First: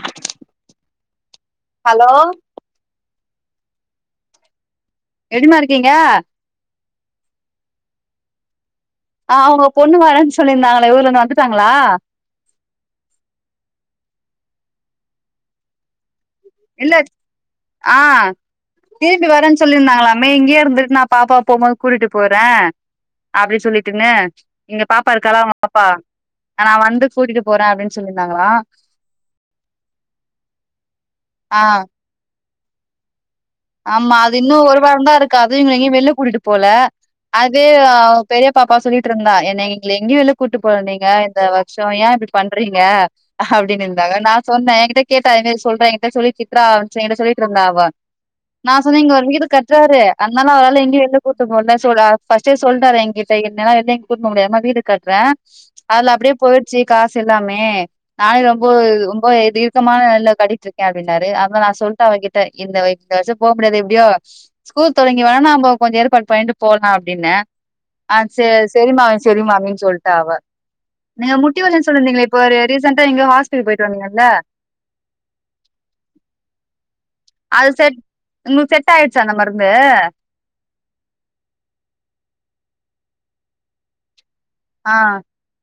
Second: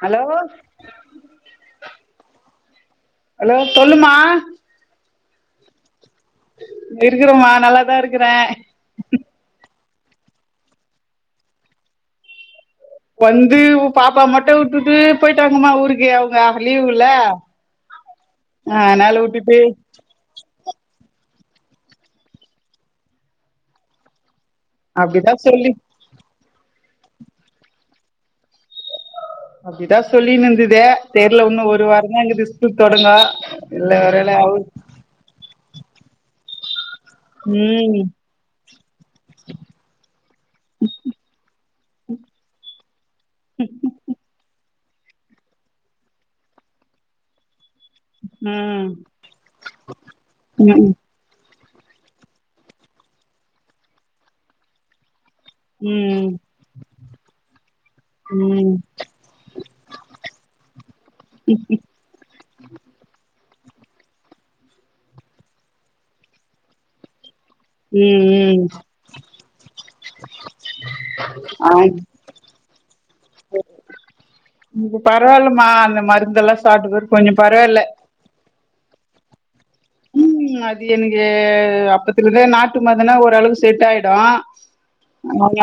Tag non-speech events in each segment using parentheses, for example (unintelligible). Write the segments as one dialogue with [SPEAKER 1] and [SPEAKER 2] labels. [SPEAKER 1] Hello
[SPEAKER 2] hello
[SPEAKER 1] hello சொல்லுமா
[SPEAKER 2] எப்டிமா இருக்கீங்க
[SPEAKER 1] இருக்குறோமா நல்லாதா இருக்குறேன்
[SPEAKER 2] ஆஹ அவுங்க பொண்ணு வரேனு சொல்லியிருந்தாங்களே ஊர்லந்து வந்துட்டாங்களா
[SPEAKER 1] வந்து உ பாப்பா மட்டும் வுட்டுட்டு போயிட்டாங்கமா ஊருக்கு
[SPEAKER 2] இல்ல
[SPEAKER 1] லீவுல
[SPEAKER 2] ஹா
[SPEAKER 1] ஆ அதனால
[SPEAKER 2] திரும்பி
[SPEAKER 1] விட்டுட்டு
[SPEAKER 2] வரேன்னு சொல்லிருந்தாங்களாமே இங்கயே இருந்துட்டு நா பாப்பா போம்போது கூட்டிட்டு போறேன் அப்டினு சொல்லிட்டுங்கு எங்க பாப்பா
[SPEAKER 1] அப்டிதா
[SPEAKER 2] இருக்காளா (unintelligible)
[SPEAKER 1] சொல்லி
[SPEAKER 2] பாப்பா நா வந்து கூட்டிட்டு போறே அப்டின்னு சொல்லிருந்தாங்களா
[SPEAKER 1] அப்டிதான் சொல்லி நுந்தது தெர்ல
[SPEAKER 2] ஆ
[SPEAKER 1] உன்னு ஒரு வாரந்தா இக்குது (unintelligible) தொடுங்க
[SPEAKER 2] ஆமா அது இன்னும் ஒரு வாரம் தான் இருக்கா அது இங்க எங்யோ வெள்ள கூட்டிட்டு போல அது
[SPEAKER 1] ம்
[SPEAKER 2] பெரிய பாப்பா சொல்லிட்டு இருந்தா என்ன எங்களை எங்கேயும் உள்ள கூட்டிட்டு போவாதிங்க இந்த வருஷம் ஏன் இப்டி பண்றீங்க அப்டின்னு இருந்தாங்க நான் சொன்னேன் என கிட்ட கேட்டா என்னாச்சு சொல்றே என்கிட்ட சொல்லி சித்ரா என்கிட்ட சொல்லி இருந்தா அவா நான்
[SPEAKER 1] ம்
[SPEAKER 2] சொன்னே இங்க ஒரு வீடு கட்றாரு அதனால அவரால
[SPEAKER 1] ம்
[SPEAKER 2] எங்கயும் வெளில கூட்டிட்டு போல அச்சொடா ஃபர்ஸ்டே சொல்டாரு என்கிட்ட என்னால எங்கயும் கூட்டிட்டு போ முடியாதுமா வீடு கட்டுறேன் அதுல
[SPEAKER 1] ம் ம்
[SPEAKER 2] அப்டியே போயிடுச்சு காசு எல்லாமே நானே ரொம்ப
[SPEAKER 1] ம்
[SPEAKER 2] ரொம்ப தீர்க்கமான நிலைல கட்டி இருக்கேன் அப்படின்னாரு அதல்லாம் நான் சொல்லிட்டேன் அவகிட்ட இந்த போக முடியாது எப்டியோ ஸ்கூல் தொடங்கி வேணா நாம கொஞ்சோ ஏற்பாடு பண்ணிட்டு போலாம் அப்படின்னே ஆ சே
[SPEAKER 1] ம்
[SPEAKER 2] செரிம்மா செரிம்மான்னு சொல்ட்டா அவ நீங்க முட்டி
[SPEAKER 1] ஆ
[SPEAKER 2] வலினு சொல்லிருந்தீங்களே இப்போ ஒரு ரீசன்டா எங்கயோ ஹாஸ்பிட்டல் போயிட்டு வந்தீங்கல்ல
[SPEAKER 1] இப்ப கொஞ்சோம் பரவால்ல
[SPEAKER 2] உங்குளுக்கு செட் ஆயிருச்சா அந்த மருந்
[SPEAKER 1] உம் அது எனக்கு அப்பத்திலந்தே நாட் (unintelligible) மாத்துனா ஒரு அளவு செட் ஆயிடு
[SPEAKER 2] ஆ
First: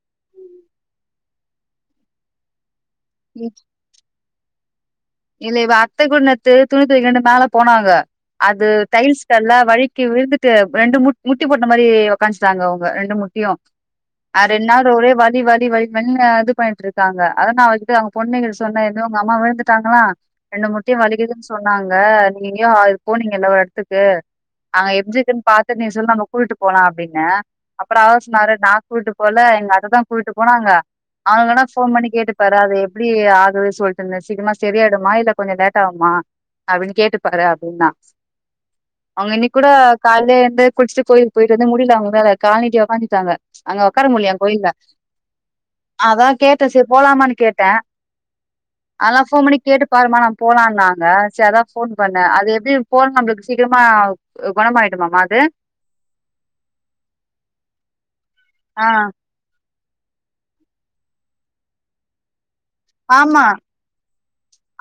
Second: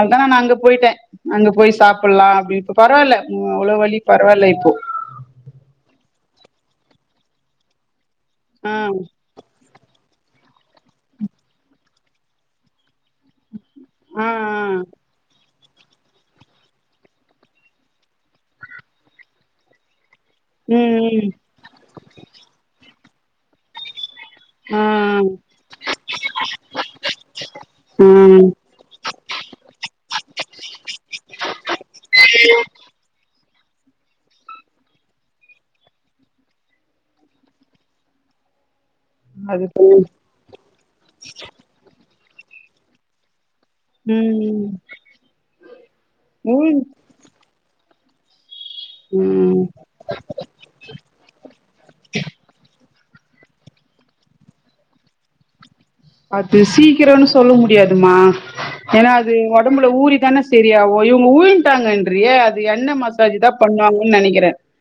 [SPEAKER 1] நானு அங்க போயிட்டே அங்க போய் சாப்பட்லா அப்டின்ட் இப்ப பரவால்ல அவ்ளோ வலி பரவால்ல இப்போ
[SPEAKER 2] இல்ல இவ அத்த குன்னத்து துணி தொவிக்கலாண்டு மேல போனாங்க அது
[SPEAKER 1] ஆ.
[SPEAKER 2] டைல்ஸ் தரைல வழிக் கீழ விழுந்துட்டு ரெண்டு மு முட்டி போட்ட மாரி உக்காஞ்ச்சுட்டாங்க அவங்க ரெண்டு முட்டியும்
[SPEAKER 1] ஆ,
[SPEAKER 2] அது ரென்ட்
[SPEAKER 1] ஆ.
[SPEAKER 2] நாள் ஒரே வலி வல் க்கி வழுக்கி விழுந்து இது பண்ணிட்ருக்காங்க அதா நா அவகிட்ட அவங்க பொண்ணகிட்ட சொன்ன என்ன உங்க அம்மா விழுந்து (unintelligible) தாங்கலா ரெண்டு மூட்டியும்
[SPEAKER 1] ம், ம்.
[SPEAKER 2] வலிக்குதுன்னு சொன்னாங்க இங்க எங்கெயோ போனீங்கல்ல ஒரு எடத்துக்கு
[SPEAKER 1] ஆ,
[SPEAKER 2] அங்க எப்டிக்குன்னு
[SPEAKER 1] ஆ.
[SPEAKER 2] பாத்து நீ சொல்லு நம்ம கூட்டிட்டு போலா அப்டின்னே அப்றோ அவர்
[SPEAKER 1] ம்.
[SPEAKER 2] சொன்னாரு நா கூட்டிட்டு போல எங்க அக்காதா கூட்டிட்டு போனாங்க அவங்க வேண்ணா ஃபோன் பண்ணி கேட்டுப்பாரு அது எப்டி ஆகுது சொல்டேன்ல சிக்ரமா சரியாடுமா இல்ல கொஞ்சம் லேட் ஆகுமா அப்டின்னு கேட்டுப்பாரு அப்டின்னா அவங்க இன்னி
[SPEAKER 1] அது
[SPEAKER 2] கூட
[SPEAKER 1] போய்
[SPEAKER 2] காலையிலே எழுந்து குளிச்சுட்டு கோயிலுக்கு போயிட்டு வந்து முடில்ல அவுங்க வேல கால்நிட்டி உக்காந்துட்டாங்க அங்க உக்கார முல்லயாம்
[SPEAKER 1] ம்.
[SPEAKER 2] கோயுல்லா அதான் கேட்டேன்
[SPEAKER 1] ம்.
[SPEAKER 2] செரி போலாமனு கேட்டேன் அல்லப்வ் போன் பணி
[SPEAKER 1] ம்.
[SPEAKER 2] கேட்டு பாருமா நம் போலாம்னு நாங்க சரி அதான் போன் பண்ணேன் அது எப்படி போன நம்பளுக்கு சீக்கரமா குணமாயிடும்மா அது
[SPEAKER 1] அது சீக்கிரம்னு சொல்ல முடியாதுமா
[SPEAKER 2] ஆ
[SPEAKER 1] என்னாது ஒட் உடம்புல ஊரி தானே சரியகு இவங்க உரிட்டாங்க ன் ரியே
[SPEAKER 2] ஆமா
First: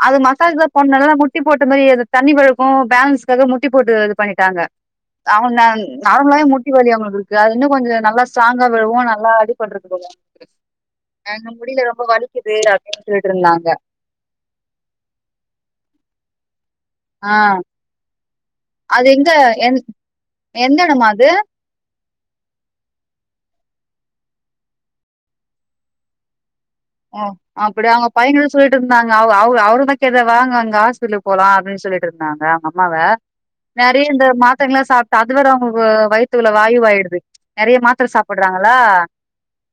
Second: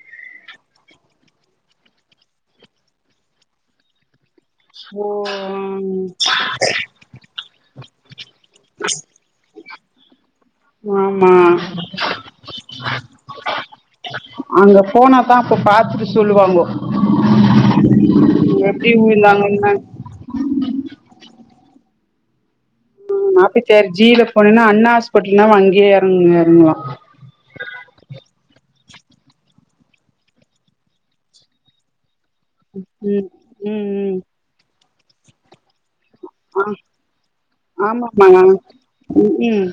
[SPEAKER 2] அது மசாஜ்தான் போன்னா ல்ல முட்ட முட்டி போட்ட மாரியோஇரு தண்ணி வழம்க்கும்பேலன்ஸ்க்காக முட்டிபேட்டு எரு பண்ணிட்டாங்க
[SPEAKER 1] ஓ!
[SPEAKER 2] அவங்க நார்முல்லவே மூட்டி வழி அவங்களுக்கு இருக்கு அது இன்னும் கொஞ்சம் நல்லா சாங்கா விழவும் நல்லா அடிப் பண்றது இல்லையா
[SPEAKER 1] ஆம்மா
[SPEAKER 2] கேட்டு இருந்தாங்க
[SPEAKER 1] அங்க போன தான் அப்ப பாத்துட்டு சொல்லுவாங்கோ
[SPEAKER 2] ஆ
[SPEAKER 1] எப்டி
[SPEAKER 2] அது இந்த
[SPEAKER 1] விழுந்தாங்கன்னா
[SPEAKER 2] என் எந்த எடமா அது
[SPEAKER 1] நாப்பி சரு ஜீல போனுன்னா அண்ணா ஹாஸ்பிட்டல்னா அங்கியே இறங்க லாம்
[SPEAKER 2] ஓ அப்டி அவங்க பையங்கிட்டா சொல்லிட்டு இருந்தாங்க அவ்அவ அவரு மரி தெரியல வாங்க அங்க ஹாஸ்பிடல் போலாம் அப்டின்னு சொல்லிட்டு நங்க அவுங்க அம்மாவ
[SPEAKER 1] ம்
[SPEAKER 2] நறைய
[SPEAKER 1] ம் ம்
[SPEAKER 2] இந்த மாத்திரைங்காலம் சாப்ட் அது வேற அவங்க வூ வயத்துள்ள
[SPEAKER 1] ஆ
[SPEAKER 2] வாயு வாயிடுது நெறைய மாத்திரை
[SPEAKER 1] ஆமாமா
[SPEAKER 2] சாப்படுறாங்களா
[SPEAKER 1] ம் ம்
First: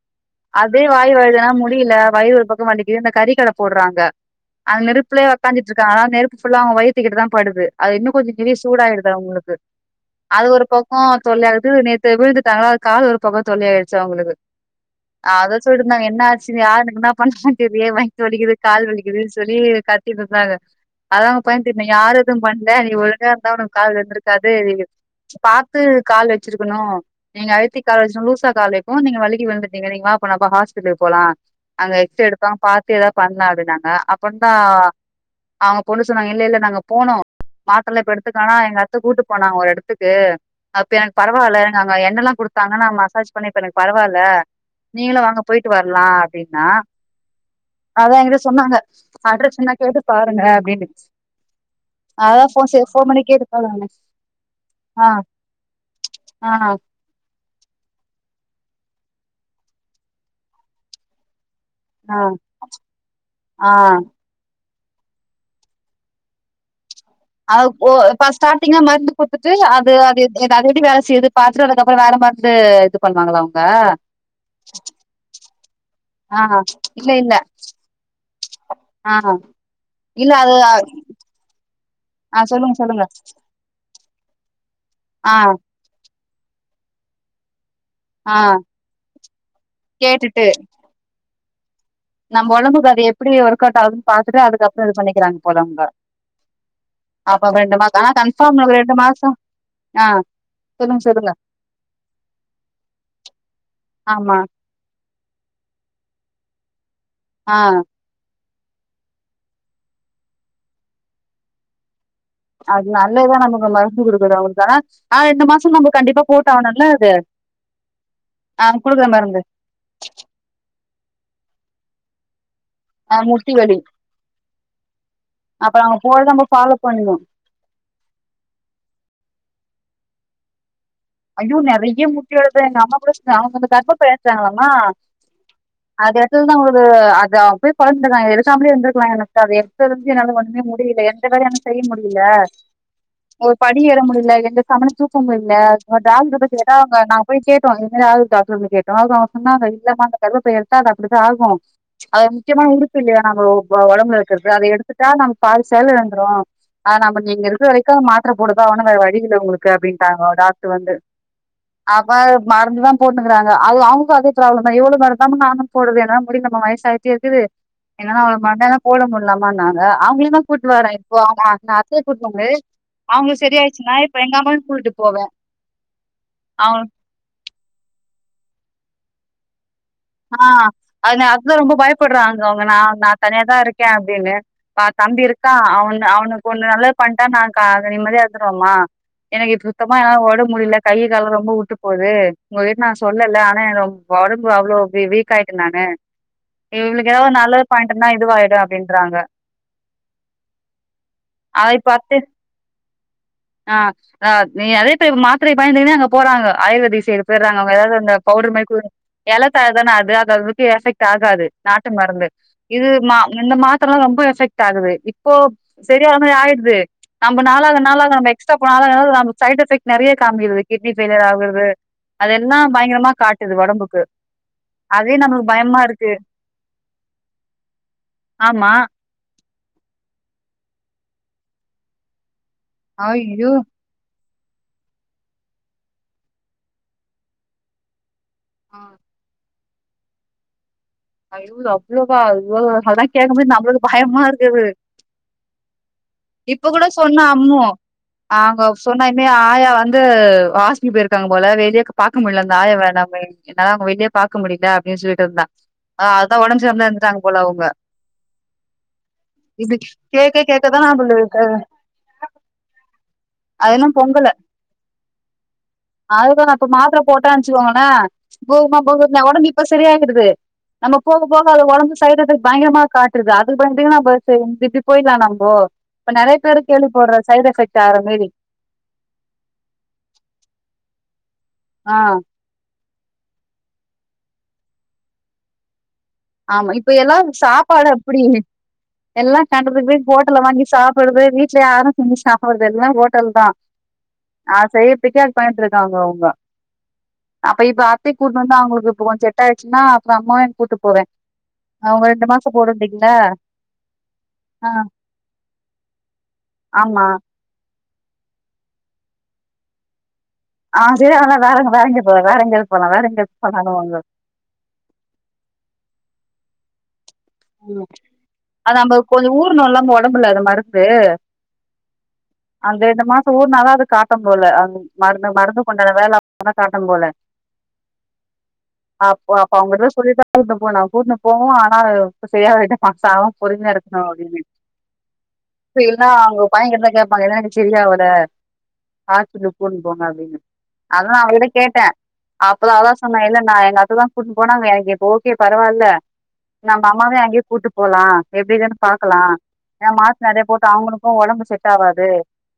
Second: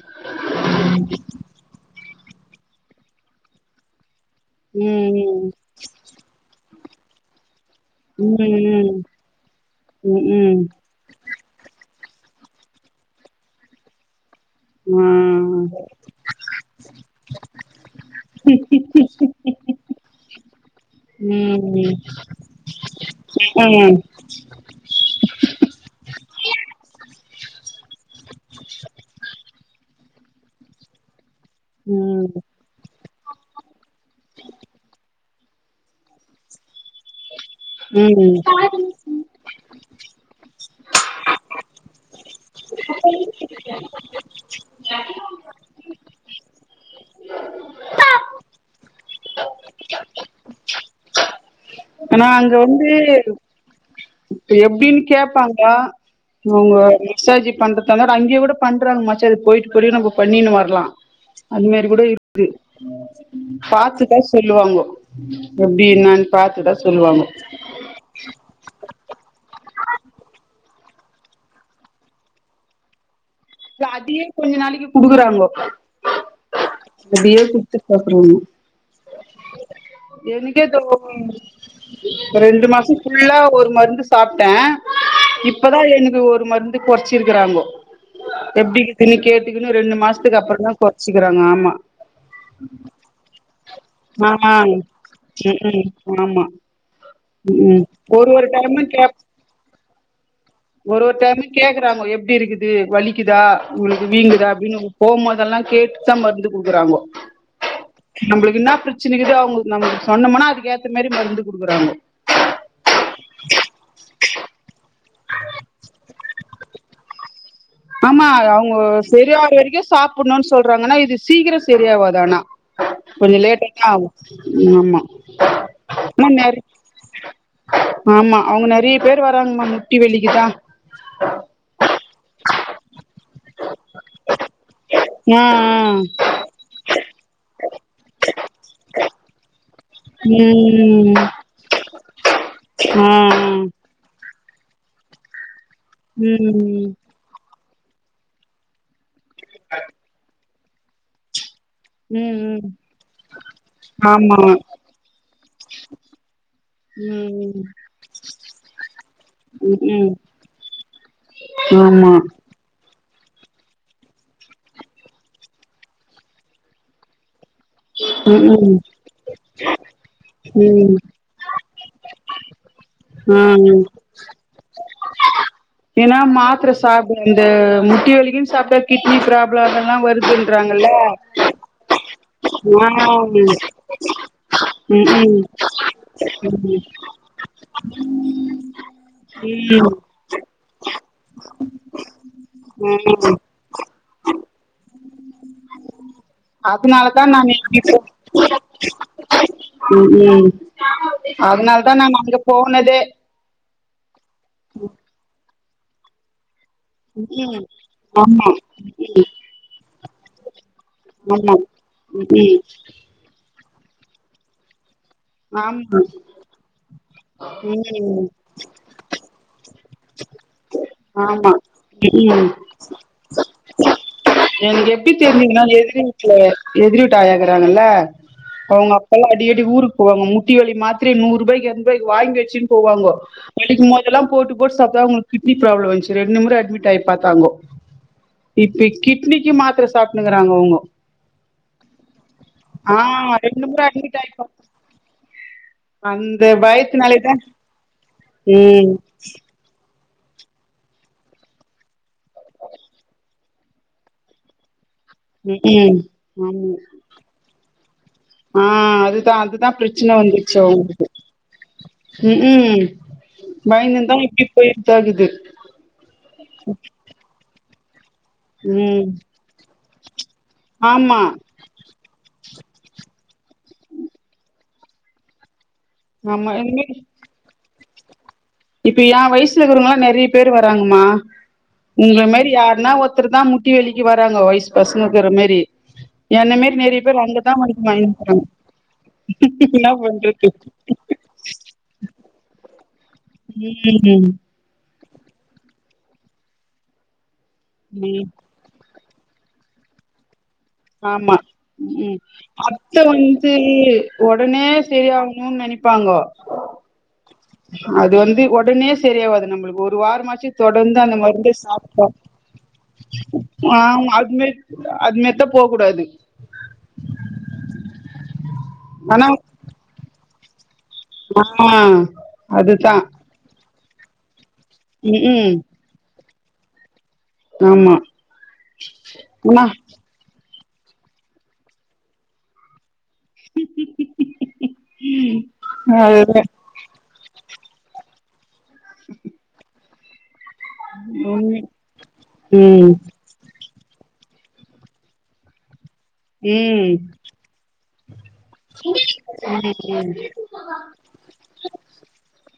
[SPEAKER 2] அதே வாயு வாயிடுதுனா மு இந்த வயிறு ஒரு பக்கம் வழிக்கிது இந்த கறிக்கடை போடுறாங்க அன்
[SPEAKER 1] ம்
[SPEAKER 2] நெருப்புலே உக்கந்துட்டு இருக்கா ங்க நெருப்புல்ல அவங்கவயிறத் (unintelligible) தான் படுது அது இன்னும் கொஞ்சம் டீ சூடா
[SPEAKER 1] ம்
[SPEAKER 2] ஆயிடுது அங்களுக்கு அது
[SPEAKER 1] ம் ம் ம்
[SPEAKER 2] ஒரு பக்கம் தொல்லைய ஆகுது நேத் அது விழுந்துட்டாங்களா அது கால் ஒரு பக்கம் தொல்லை ஆயிடுச்சு அவங்களுக்கு
[SPEAKER 1] ஆ
[SPEAKER 2] அத சொல்லிட்ருந்தாங்க என்ன ஆச் யருக்கு நா பங்சன்னு தெரிய வயித்தா வலிக்குது கால் வலிக்குதுன்னு சொல்லி (inaudible) கத்தி தந்தங்கா அதான்
[SPEAKER 1] ம்
[SPEAKER 2] அவங்க பையன்
[SPEAKER 1] ம்
[SPEAKER 2] திட்னே யருக்கும் பண்ணல நீ ஒழுங்கா இருந்தா உனக்கு கால் வலி வந்திருக்காது இ பாத்து கால் வச்சிருக்கணும் நீங்க அழுத்தி கால் வச்சுணும் லூசா கால் வைக்கும் நீங்க வள்ளிக்கு விழுந்துட்டீங்க நீங்க வா போனப்ப ஹஸ்பிட்டலுக்கு போலாம் அங்க எக்ஸ்ரோ
[SPEAKER 1] ம்
[SPEAKER 2] எடுப்பாங்க பாத்து ஏதாவது பண்ணதிங்கா ங அப்னா ஆஅ அவங்க பொண்ணு சொன்னாங்க இல்ல இல்ல நாங்க போனும் மாத்திரல இப்ப
[SPEAKER 1] ம் ம்
[SPEAKER 2] எடுத்துக்கோ ஹன்எங்க அத்தை கூட்டிட்போனாங்க ஒரு இடத்துக்கு அப்ப எனக்கு பரவாயில்ல எனக்கு அங்க என்ண்ணனெல்லாம் குடுத்தாங்கன்னா மசாஜ் பண்ணி இப்ப எனக்கு பரவாயில்ல நீங்களும் வாங்க போயிட்டு வரலாம் நான் அதான்ங்கிட்ட சொன்னாங்க அட்ரஸ் என கேட்டு பாருங்க அப்புடினு
[SPEAKER 1] ஆனா
[SPEAKER 2] (inaudible)
[SPEAKER 1] இப்ப எப்படின்னு
[SPEAKER 2] ஆ
[SPEAKER 1] கே்பாங்க
[SPEAKER 2] ஆ
[SPEAKER 1] அவங்க எக்ஸஜி பண்றதுதந்த அங்கே கூட பண்றாங்க மாச்சாஅது போயிட்டு போயி நம்ம பண்ணின்னு வரலாம் அதுமெரி கூட
[SPEAKER 2] ஆ
[SPEAKER 1] இருக்கு
[SPEAKER 2] ஆ
[SPEAKER 1] பார்த்துதா சொல்லுவாங்கோ எப்படி நான் பா்த்து தான்
[SPEAKER 2] அஓ இப்ப ஸ்டாரிங்க ம கொடுத்து அது அது எத அது எப்படி வேலை செய்யு பா்த்துட்டு அதுக்கப்புறம் வேற பா்த்துட்டு இது பண்ணுவாங்களாம்
[SPEAKER 1] அதையே கொஞ்ச நாளைக்கு குடுக்குறாங்கோ
[SPEAKER 2] ஆ இல்ல இல்ல
[SPEAKER 1] அதையே குடுத்து பாக்குறோம்
[SPEAKER 2] ஆ இல்ல அது
[SPEAKER 1] எனக்கு இதுோ
[SPEAKER 2] ஆ
[SPEAKER 1] ரெண்டு
[SPEAKER 2] சொல்லுங்க
[SPEAKER 1] மாசம்
[SPEAKER 2] சொல்லுங்க
[SPEAKER 1] புல்லா ஒரு மருந்து சாப்பிட்டேன்
[SPEAKER 2] ஆ
[SPEAKER 1] இப்பதான் எனெக் ஒரு ஓர் மருந்து குறைச்சிருக்கிறாங்கோ
[SPEAKER 2] ஆ
[SPEAKER 1] எப்புடியிதுக்குனு கேட்டுகுனு ரெண்டு மாசத்துக்கு
[SPEAKER 2] கேட்டுட்டு
[SPEAKER 1] அப்புறம் தான் குறச்சீறாங்க ஆ ஆமா
[SPEAKER 2] நம்ம உடம்புக்கு அது எப்படி ஒர்க் அவுட் ஆகுதுன்னு பாாரத்துட்டு
[SPEAKER 1] ஆ ம்
[SPEAKER 2] அதுக்கப்புறம் இது பண்ணிக்கிறாங்க போதவங்க
[SPEAKER 1] ம் ஆமா
[SPEAKER 2] அப்ப ரெண்டு
[SPEAKER 1] ம்
[SPEAKER 2] மாசம் ஆனா
[SPEAKER 1] ஒரு ஒரு
[SPEAKER 2] கன்ஃபார்ம்
[SPEAKER 1] டைமு
[SPEAKER 2] ரெண்டு
[SPEAKER 1] கேப்
[SPEAKER 2] மாசம் ஆஹ்
[SPEAKER 1] ஒரு ஒரு டைமூம் எப்படி இருக்குது வலிக்குதா உங்களுக்கு
[SPEAKER 2] ஆமா
[SPEAKER 1] வீங்குதா அப்படின்னு போதெல்லாம் கேட்டுதான் மருந்து கூக்குறாங்கோ
[SPEAKER 2] ஆஹ்
[SPEAKER 1] நம்மளுக்கென பிரச்சனைக்குதோ அவங்க நம்மளுக்கு சொன்னோம்னா அதுக்க ஏத்த மாதிரி மருந்து கொடுக்குறாங்கோ
[SPEAKER 2] அது நல்லதான் நமக்கு மருந்து கொடுக்குது அவங்கக்கானா ஆஹ் இந்த மாசம் நம்ம கண்டிப்பா போட்ட ஆகனல்ல அது
[SPEAKER 1] ஆமா
[SPEAKER 2] ஆ
[SPEAKER 1] அவங்க
[SPEAKER 2] குடுக்குற
[SPEAKER 1] செரியா
[SPEAKER 2] மருந்து
[SPEAKER 1] வரைக்கும் சாப்புடணும்னு சொல்றாங்க இது சீக்கிரம் சரியாவாதானா
[SPEAKER 2] ஆ
[SPEAKER 1] கொஞ்சம்
[SPEAKER 2] முட்டி
[SPEAKER 1] லேட்
[SPEAKER 2] வலி
[SPEAKER 1] ஆத ஆகும்
[SPEAKER 2] அப்ப நாங்க போறத நம்ம
[SPEAKER 1] ஆ
[SPEAKER 2] ஃபாலோ பண்ணும்
[SPEAKER 1] ஆமா அவங்க நிறைய பேர் வராங்கல முட்டி வலிக்குதா
[SPEAKER 2] ஐயோ நிறைய முட்டி எழு எங்க அம்மா கூட அவங்க கர்ப்பபை எடுத்துருக்கம
[SPEAKER 1] ஆ
[SPEAKER 2] அது
[SPEAKER 1] ஆ
[SPEAKER 2] எடுத்ததா தான் உ அது போய் பந்திருக்காங்க எடுக்கமே இருந்ததுருக்கலாம் எனக்கு பாத்தாதுக்கு என்னால ஒண்ணுமே முடியல
[SPEAKER 1] ம்
[SPEAKER 2] எந்த வேல என்னால செய்ய முடில
[SPEAKER 1] ஆ
[SPEAKER 2] ஒரு
[SPEAKER 1] ஆ
[SPEAKER 2] படி ஏற முடியல எந்த கவன தூக்க முடியல ஒரு டாக்டர்ட
[SPEAKER 1] ம்
[SPEAKER 2] போய் கேட்டா
[SPEAKER 1] ம்
[SPEAKER 2] அவங்க நாங்க போய் கேட் (unintelligible) சொன்ன இல்லாம அந்த கருப பை எடுத் து அப்படிதான் ஆகும் அத ஒரு
[SPEAKER 1] ம்
[SPEAKER 2] முக்கியமா
[SPEAKER 1] ம்.
[SPEAKER 2] உறுப்பு இல்லையா நம்ம உடம்புல
[SPEAKER 1] ஆமா
[SPEAKER 2] இருக்குறது அதை எடுத்துட்டா நம்ம பாதி சேல இழுந்துறோம் அத நம்ம நீங்க
[SPEAKER 1] ம்
[SPEAKER 2] இருக்கிற வரைக்க மாத்திர போடுதா அவனும் வேற வழி இல்லை உங்களுக்கு
[SPEAKER 1] ம்
[SPEAKER 2] அப்டின்டாங்க டாக் (inaudible) அப்ப
[SPEAKER 1] ஆமா
[SPEAKER 2] மறந்து வா போட்டுக்கிறாங்க அது அவங்க அதே ப்ராப்ளம் தான் எவ்ளோ மரந்தும் நானும் போடுதுன முடியும் நம வயச ஆயிட்ட இருக்குது என்னன்னா அவ ம
[SPEAKER 1] ம்
[SPEAKER 2] தான் போட முடியலாமான்னாங்க அவங்கள தான் கூப்பிட்டு
[SPEAKER 1] ம்
[SPEAKER 2] வரேன் இப்போ அ அத்தைய கூப்புடும்போது
[SPEAKER 1] ஆ
[SPEAKER 2] அவங்களுக்கு சரிய ஆயிடுச்சுன்னா இப்ப எங்க அம்மாவனு கூட்டுட்டு போவேன்
[SPEAKER 1] ஏன்னா மாத்துர (unintelligible) இந்த முட்டி வலிக்கு சாப்ட கிட்டினி பிராப்லலா
[SPEAKER 2] ஆஹ் அது அதுதான் ரொம்ப பயப்படுறாங்க ஏன்னா
[SPEAKER 1] ஆ
[SPEAKER 2] நான் தனியா
[SPEAKER 1] ம்
[SPEAKER 2] தான் இருக்கேன் அப்படின்னு
[SPEAKER 1] ம்
[SPEAKER 2] தம்பி இருக்கான் அவன் அவக்கு ஒண்ணு நல்லது பண்ணிட்டான் நான் நிம்மதியா இருந்துடுவமா எனக்கு இ
[SPEAKER 1] ம்
[SPEAKER 2] சுத்தமா ஏன உடம்ப முடியல கை கால ரொம்ப உட்டு போகுது உங்ககிட்ட நான் சொல்லல
[SPEAKER 1] ம்
[SPEAKER 2] ஆனா உடம்பு அவ்ளோ வீ வீக் ஆய்ட நானு இவ்ழு
[SPEAKER 1] (unintelligible) உம் உம்
[SPEAKER 2] அதை
[SPEAKER 1] அதனால தான் நான்
[SPEAKER 2] பாத்து
[SPEAKER 1] அங்க போனதே
[SPEAKER 2] பயந்துங்கன்னே அங்க போறாங்க ஆயுர்வேதி செய்து
[SPEAKER 1] ம்
[SPEAKER 2] போயிடுறாங்க ஏதாவது அந்த
[SPEAKER 1] ஆமா
[SPEAKER 2] பவுடர்
[SPEAKER 1] ம்
[SPEAKER 2] எல (unintelligible) தான அது அ அளவுக்கு எஃபெக்ட் ஆகாது
[SPEAKER 1] ஆமா
[SPEAKER 2] நாட்டு மருந்து
[SPEAKER 1] ம்
[SPEAKER 2] இது மா இந்த மா த்த ரொம்ப எஃபெ்ட ஆகுது இப்போ
[SPEAKER 1] ஆமா
[SPEAKER 2] சரியான மாரி ஆயிது நம்ம நால அதனால
[SPEAKER 1] ம்
[SPEAKER 2] நம்ப எக்ஸ்ட்ரா (unintelligible) ஸைட் எஃபெக்ட் நறைய காமிக்குது கிட்னி ஃபயிலியர்
[SPEAKER 1] ஆமா
[SPEAKER 2] ஆகுறது
[SPEAKER 1] ம்
[SPEAKER 2] அதெல்லாம் பயங்கரமா காட்டுது ஒடம்புக்கு
[SPEAKER 1] எனக்கு எப்டி
[SPEAKER 2] அதே நம்மளுக்கு
[SPEAKER 1] தெரிஞ்சிக்கலா
[SPEAKER 2] பயமா
[SPEAKER 1] எதிரி
[SPEAKER 2] இருக்கு
[SPEAKER 1] வீட்டுல எதிர் வீட்டு ஆயகுறாங்கல்ல
[SPEAKER 2] ஆமா
[SPEAKER 1] அவங்க அப்பல்லாம் அடிக்கடி ஊருக்கு போவாங்க முட்டி வலி மாத்திரய நூறுருப்க இரணுப்பாய்க்கு வாங்கி வச்சு போவாங்க
[SPEAKER 2] ஐயோ
[SPEAKER 1] இருக்கும்போதெல்லாம் போட்டு அவங்களுக்கு கிட்னி ப்ராப்ளம் வந்துச்சு ரெண்டு முறை அட்மிட்ஆகி பார்த்தாங்கோ இப்ப கிட்னிக்கு மாத் த்திர சாப்புடுங்கறாங்க அவங்க
[SPEAKER 2] ஐயோ அவ்வளோவா இவ்ளவு அததான்
[SPEAKER 1] ஆ
[SPEAKER 2] கேட்கும்பது
[SPEAKER 1] ரெண்டு முற
[SPEAKER 2] நம்மளுக்கு
[SPEAKER 1] அட்மிட்
[SPEAKER 2] பயமா
[SPEAKER 1] ஆயி பாத்
[SPEAKER 2] இருக்குது
[SPEAKER 1] அந்த
[SPEAKER 2] இப்ப கூட சொன்னா
[SPEAKER 1] பயத்துனாலேதா
[SPEAKER 2] அம்மு அவங்க
[SPEAKER 1] ம்
[SPEAKER 2] சொன்னா இமே ஆயா வந்து (unintelligible) போயிருக்காங்க போல வெளிய பாக்க முடில அந்த ஆய ந என்னால அவங்க வெளியே பா்க்க முடியல (inaudible) இருந்தா‌
[SPEAKER 1] ம் ம்.
[SPEAKER 2] ஆஹ் அதான் உம்பு
[SPEAKER 1] ஆமா
[SPEAKER 2] செரில்லாமதா இருந்துட்டாங்க போல அவங்க
[SPEAKER 1] ஆ அதுதான் அதுதான்
[SPEAKER 2] இப்டி
[SPEAKER 1] பிரச்சனை
[SPEAKER 2] கேக்க
[SPEAKER 1] வந்துச்சு
[SPEAKER 2] கேக்கதா
[SPEAKER 1] அங்களுக்கு
[SPEAKER 2] நம்மளுக்கு
[SPEAKER 1] ம் ம்
[SPEAKER 2] அது இன்னு
[SPEAKER 1] பயங்க்தான்
[SPEAKER 2] பொங்கல
[SPEAKER 1] எப்டி போயிருகுது
[SPEAKER 2] (inaudible) னா (unintelligible) சரியாகடுது நம்ம
[SPEAKER 1] ஆமா
[SPEAKER 2] போக- போக அது ஒடம்பு சைட் எஃபெக்ட் பயங்கரமா காட்டுறது (unintelligible) போயலாம் நம்போ இப்ப நறைய
[SPEAKER 1] ஆமா
[SPEAKER 2] பேரு கேள்வி
[SPEAKER 1] இனிமேல்
[SPEAKER 2] படுரோ சைட எஃபக்ட் (inaudible)
[SPEAKER 1] இப்ப என் வயசுல இருக்கிறவங்களாம் நெறைய பேரு வராங்கமா
[SPEAKER 2] ஆ
[SPEAKER 1] உங்கல மாரி யாருன்னா ஒருத் தான் முட்டி வெலிக்கு வராங்க வயிஸ் பசங்கிரா மாரி என்ன
[SPEAKER 2] ஆமா
[SPEAKER 1] மாரி
[SPEAKER 2] இப்ப
[SPEAKER 1] நெறைய பேர்
[SPEAKER 2] எல்லாம்
[SPEAKER 1] அங்கதா வந்து
[SPEAKER 2] சாப்பாடு அப்படி
[SPEAKER 1] மயங்குறாங்க
[SPEAKER 2] எல்லாம் கண்டத
[SPEAKER 1] என்ன
[SPEAKER 2] போய் ஹோட்டல்ல
[SPEAKER 1] பண்றது
[SPEAKER 2] வாங்கி சாப்படுறது வீட்ல யாரும் செஞ்சு சாப்பிடுறது எல்லாம் (unintelligible) (inaudible) பயித்து
[SPEAKER 1] ம்
[SPEAKER 2] இருக்காங்க அவங்க அப்ப இப்ப அத்தை
[SPEAKER 1] ம்
[SPEAKER 2] கூடினுவந்தான அவங்களுக்கு கொஞ்ச செ ஆச்சன்னா அப்றோஅம்மவையு கூட்டு போவே
[SPEAKER 1] ஆமா
[SPEAKER 2] அவுங்க
[SPEAKER 1] உம்
[SPEAKER 2] ரெண்டு மாச
[SPEAKER 1] அத்த
[SPEAKER 2] போடுந்தீங்கள
[SPEAKER 1] வந்து ஒடனே
[SPEAKER 2] ஆ
[SPEAKER 1] சரியாகணும்னு நினைப்பாங்கோ
[SPEAKER 2] ஆமா
[SPEAKER 1] அது வந்து உடனே சரியாவாது நம்மளுக்கு ஒரு வாரமா ச்சி
[SPEAKER 2] ஆ
[SPEAKER 1] தொடர்ந்து அந்த
[SPEAKER 2] சரி அதெல்லா
[SPEAKER 1] மருந்த
[SPEAKER 2] வேற வேற எங்கயாது
[SPEAKER 1] சாப்டொ
[SPEAKER 2] போலா வேற எங்கயாது போலா வேற எங்கயாது போலானுவாங்க
[SPEAKER 1] ஆமா அது மாரி அது மாரி போ கூடாது
[SPEAKER 2] (inaudible) அது நம்ம கொஞ்சோ ஊர்னோல்லா நம்ப (unintelligible) அது
[SPEAKER 1] ஆ
[SPEAKER 2] அந்த
[SPEAKER 1] அதுதா
[SPEAKER 2] இந்தமாசோ காட்டும் போல
[SPEAKER 1] ம்
[SPEAKER 2] மருந்து
[SPEAKER 1] ம்
[SPEAKER 2] மருந்து பண்றவேல கூட காட்டும் போல
[SPEAKER 1] ஆமா ன
[SPEAKER 2] கூட்னு போனா கூட்டினு போவோம் ஆனா சயா (inaudible) சாவம் பொறுமையா இருக்கணும் அப்டின்னு இப்ப இவங்க அவங்க
[SPEAKER 1] அதுதா
[SPEAKER 2] பையன் கிட்டதான் கேட்பாங்க என்ன சரிய அவட ஆ சொல்ல போ போகாதீங்க அததான் அவகிட்ட
[SPEAKER 1] ம்
[SPEAKER 2] கேட்டேன் அப்பதான்
[SPEAKER 1] ம்
[SPEAKER 2] அவதான் சொன்னேன் இல்லலை நான் நான் இப்ப தான் கூட்டிட்டு போனாங்க எனக்கு இப்போ ஓகே பரவால்ல
[SPEAKER 1] ம்
[SPEAKER 2] மாமாவே அங்கேயே கூட்டஇப் போலாம் எப்படிது பாக்கலாம் ஏ மாத்தர நிறைய போட்டு அவங்களுக்கும் உடம்பு செட் ஆகாது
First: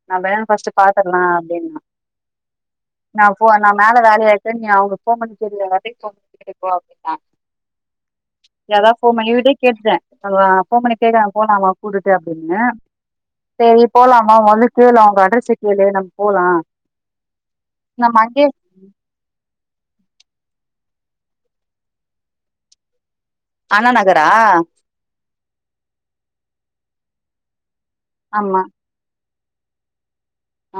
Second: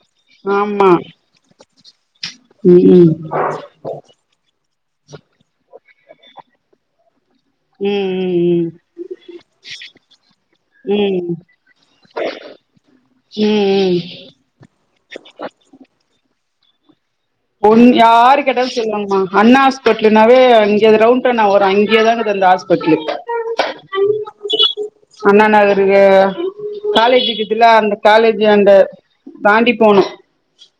[SPEAKER 2] நான்ணஸ்ட்ட்
[SPEAKER 1] ஆமா
[SPEAKER 2] பாத்துலாம் அப்படின்னா
[SPEAKER 1] ம் ம் ம்
[SPEAKER 2] நான் போ நான் மேல வேலையா நீங்க அவுங்க பர்பாமஸ் தெரியல (unintelligible)
[SPEAKER 1] உம் உம் உம்
[SPEAKER 2] போன் பன்னி கேட்டுட்டேன் போன் பண்ணி கேடங்க
[SPEAKER 1] ம்
[SPEAKER 2] போலாமா கூட்டுட்டு அப்படின்னு செரி
[SPEAKER 1] ம்
[SPEAKER 2] போகலாமா வா வந்து கேலாம் உங்க அட்ரஸ கேளு நம்ம போலாம்
[SPEAKER 1] ஒன் யாரு கேட்டாலும் சொல்லுவாகமா அண்ண ஹாஸ்பிடலனாவே எது க்ரவுண்ட நான ஒரு (inaudible) அங்கேதான அது அந்த ஹா்பிடலுக்கு
[SPEAKER 2] அண்ணா நகரா
[SPEAKER 1] அண்ணா நகரு காலேஜ்க்குதுல அந்த காலேஜ்
[SPEAKER 2] ஆமா
[SPEAKER 1] அண்ட தாண்டி போனும்
[SPEAKER 2] ஆ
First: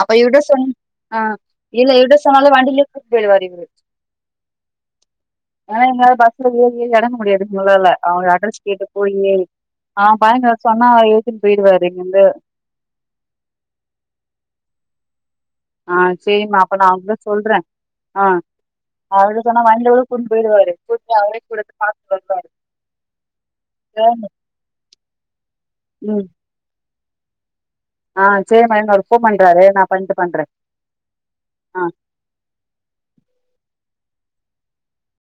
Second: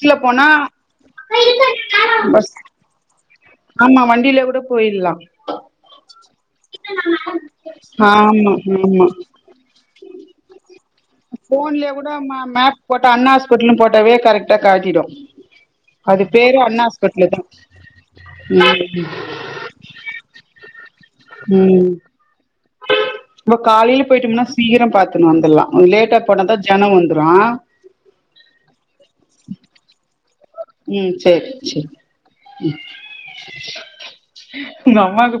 [SPEAKER 2] அப்ப இவட சொன்ன ஆஹ் இல்ல இவருட்ட சொன்னாலும்
[SPEAKER 1] பஸ்
[SPEAKER 2] வண்டியில கூட்டிட்டு போய்டுவாரு
[SPEAKER 1] ஆமா வண்டியிலே கூட போயிட்லா
[SPEAKER 2] (inaudible) ஆனா எங்களால பஸ்ல ஏறி ஏறி இறங்க முடியாது ஒருவோளை அவங்க
[SPEAKER 1] ஆமா
[SPEAKER 2] அட்ரஸ் கேட்டு போயே ஏறி ஆஹ் பாயங்க
[SPEAKER 1] போன்லயே கூட மேப் போட்டா அண்ணா ஹாஸ்பிட்டலும் போட்டாவே கரெக்டா காட்டிடும்
[SPEAKER 2] ஆஹ் சரிமா அப்ப நான் அவங்களிட்ட
[SPEAKER 1] ஹாஸ்பிட்டலு தா
[SPEAKER 2] சொல்றேன் ஆஹ்
[SPEAKER 1] ம்
[SPEAKER 2] அவருட்ட சொன்னா வண்டில கூட கூட்டீட்டு போயிடுவாரு அவரே கூடருந்து
[SPEAKER 1] ம்
[SPEAKER 2] பாத்துபாரு வருவாரு
[SPEAKER 1] வந்துலாம் ஆ லேட்டா
[SPEAKER 2] ம்
[SPEAKER 1] போனா தா ஜன வந்து ஆஹ
[SPEAKER 2] ஆ சரிம்மா போன் பண்றாரு நான
[SPEAKER 1] ம் செரி செரி ம் உங்க அம்மாக்கு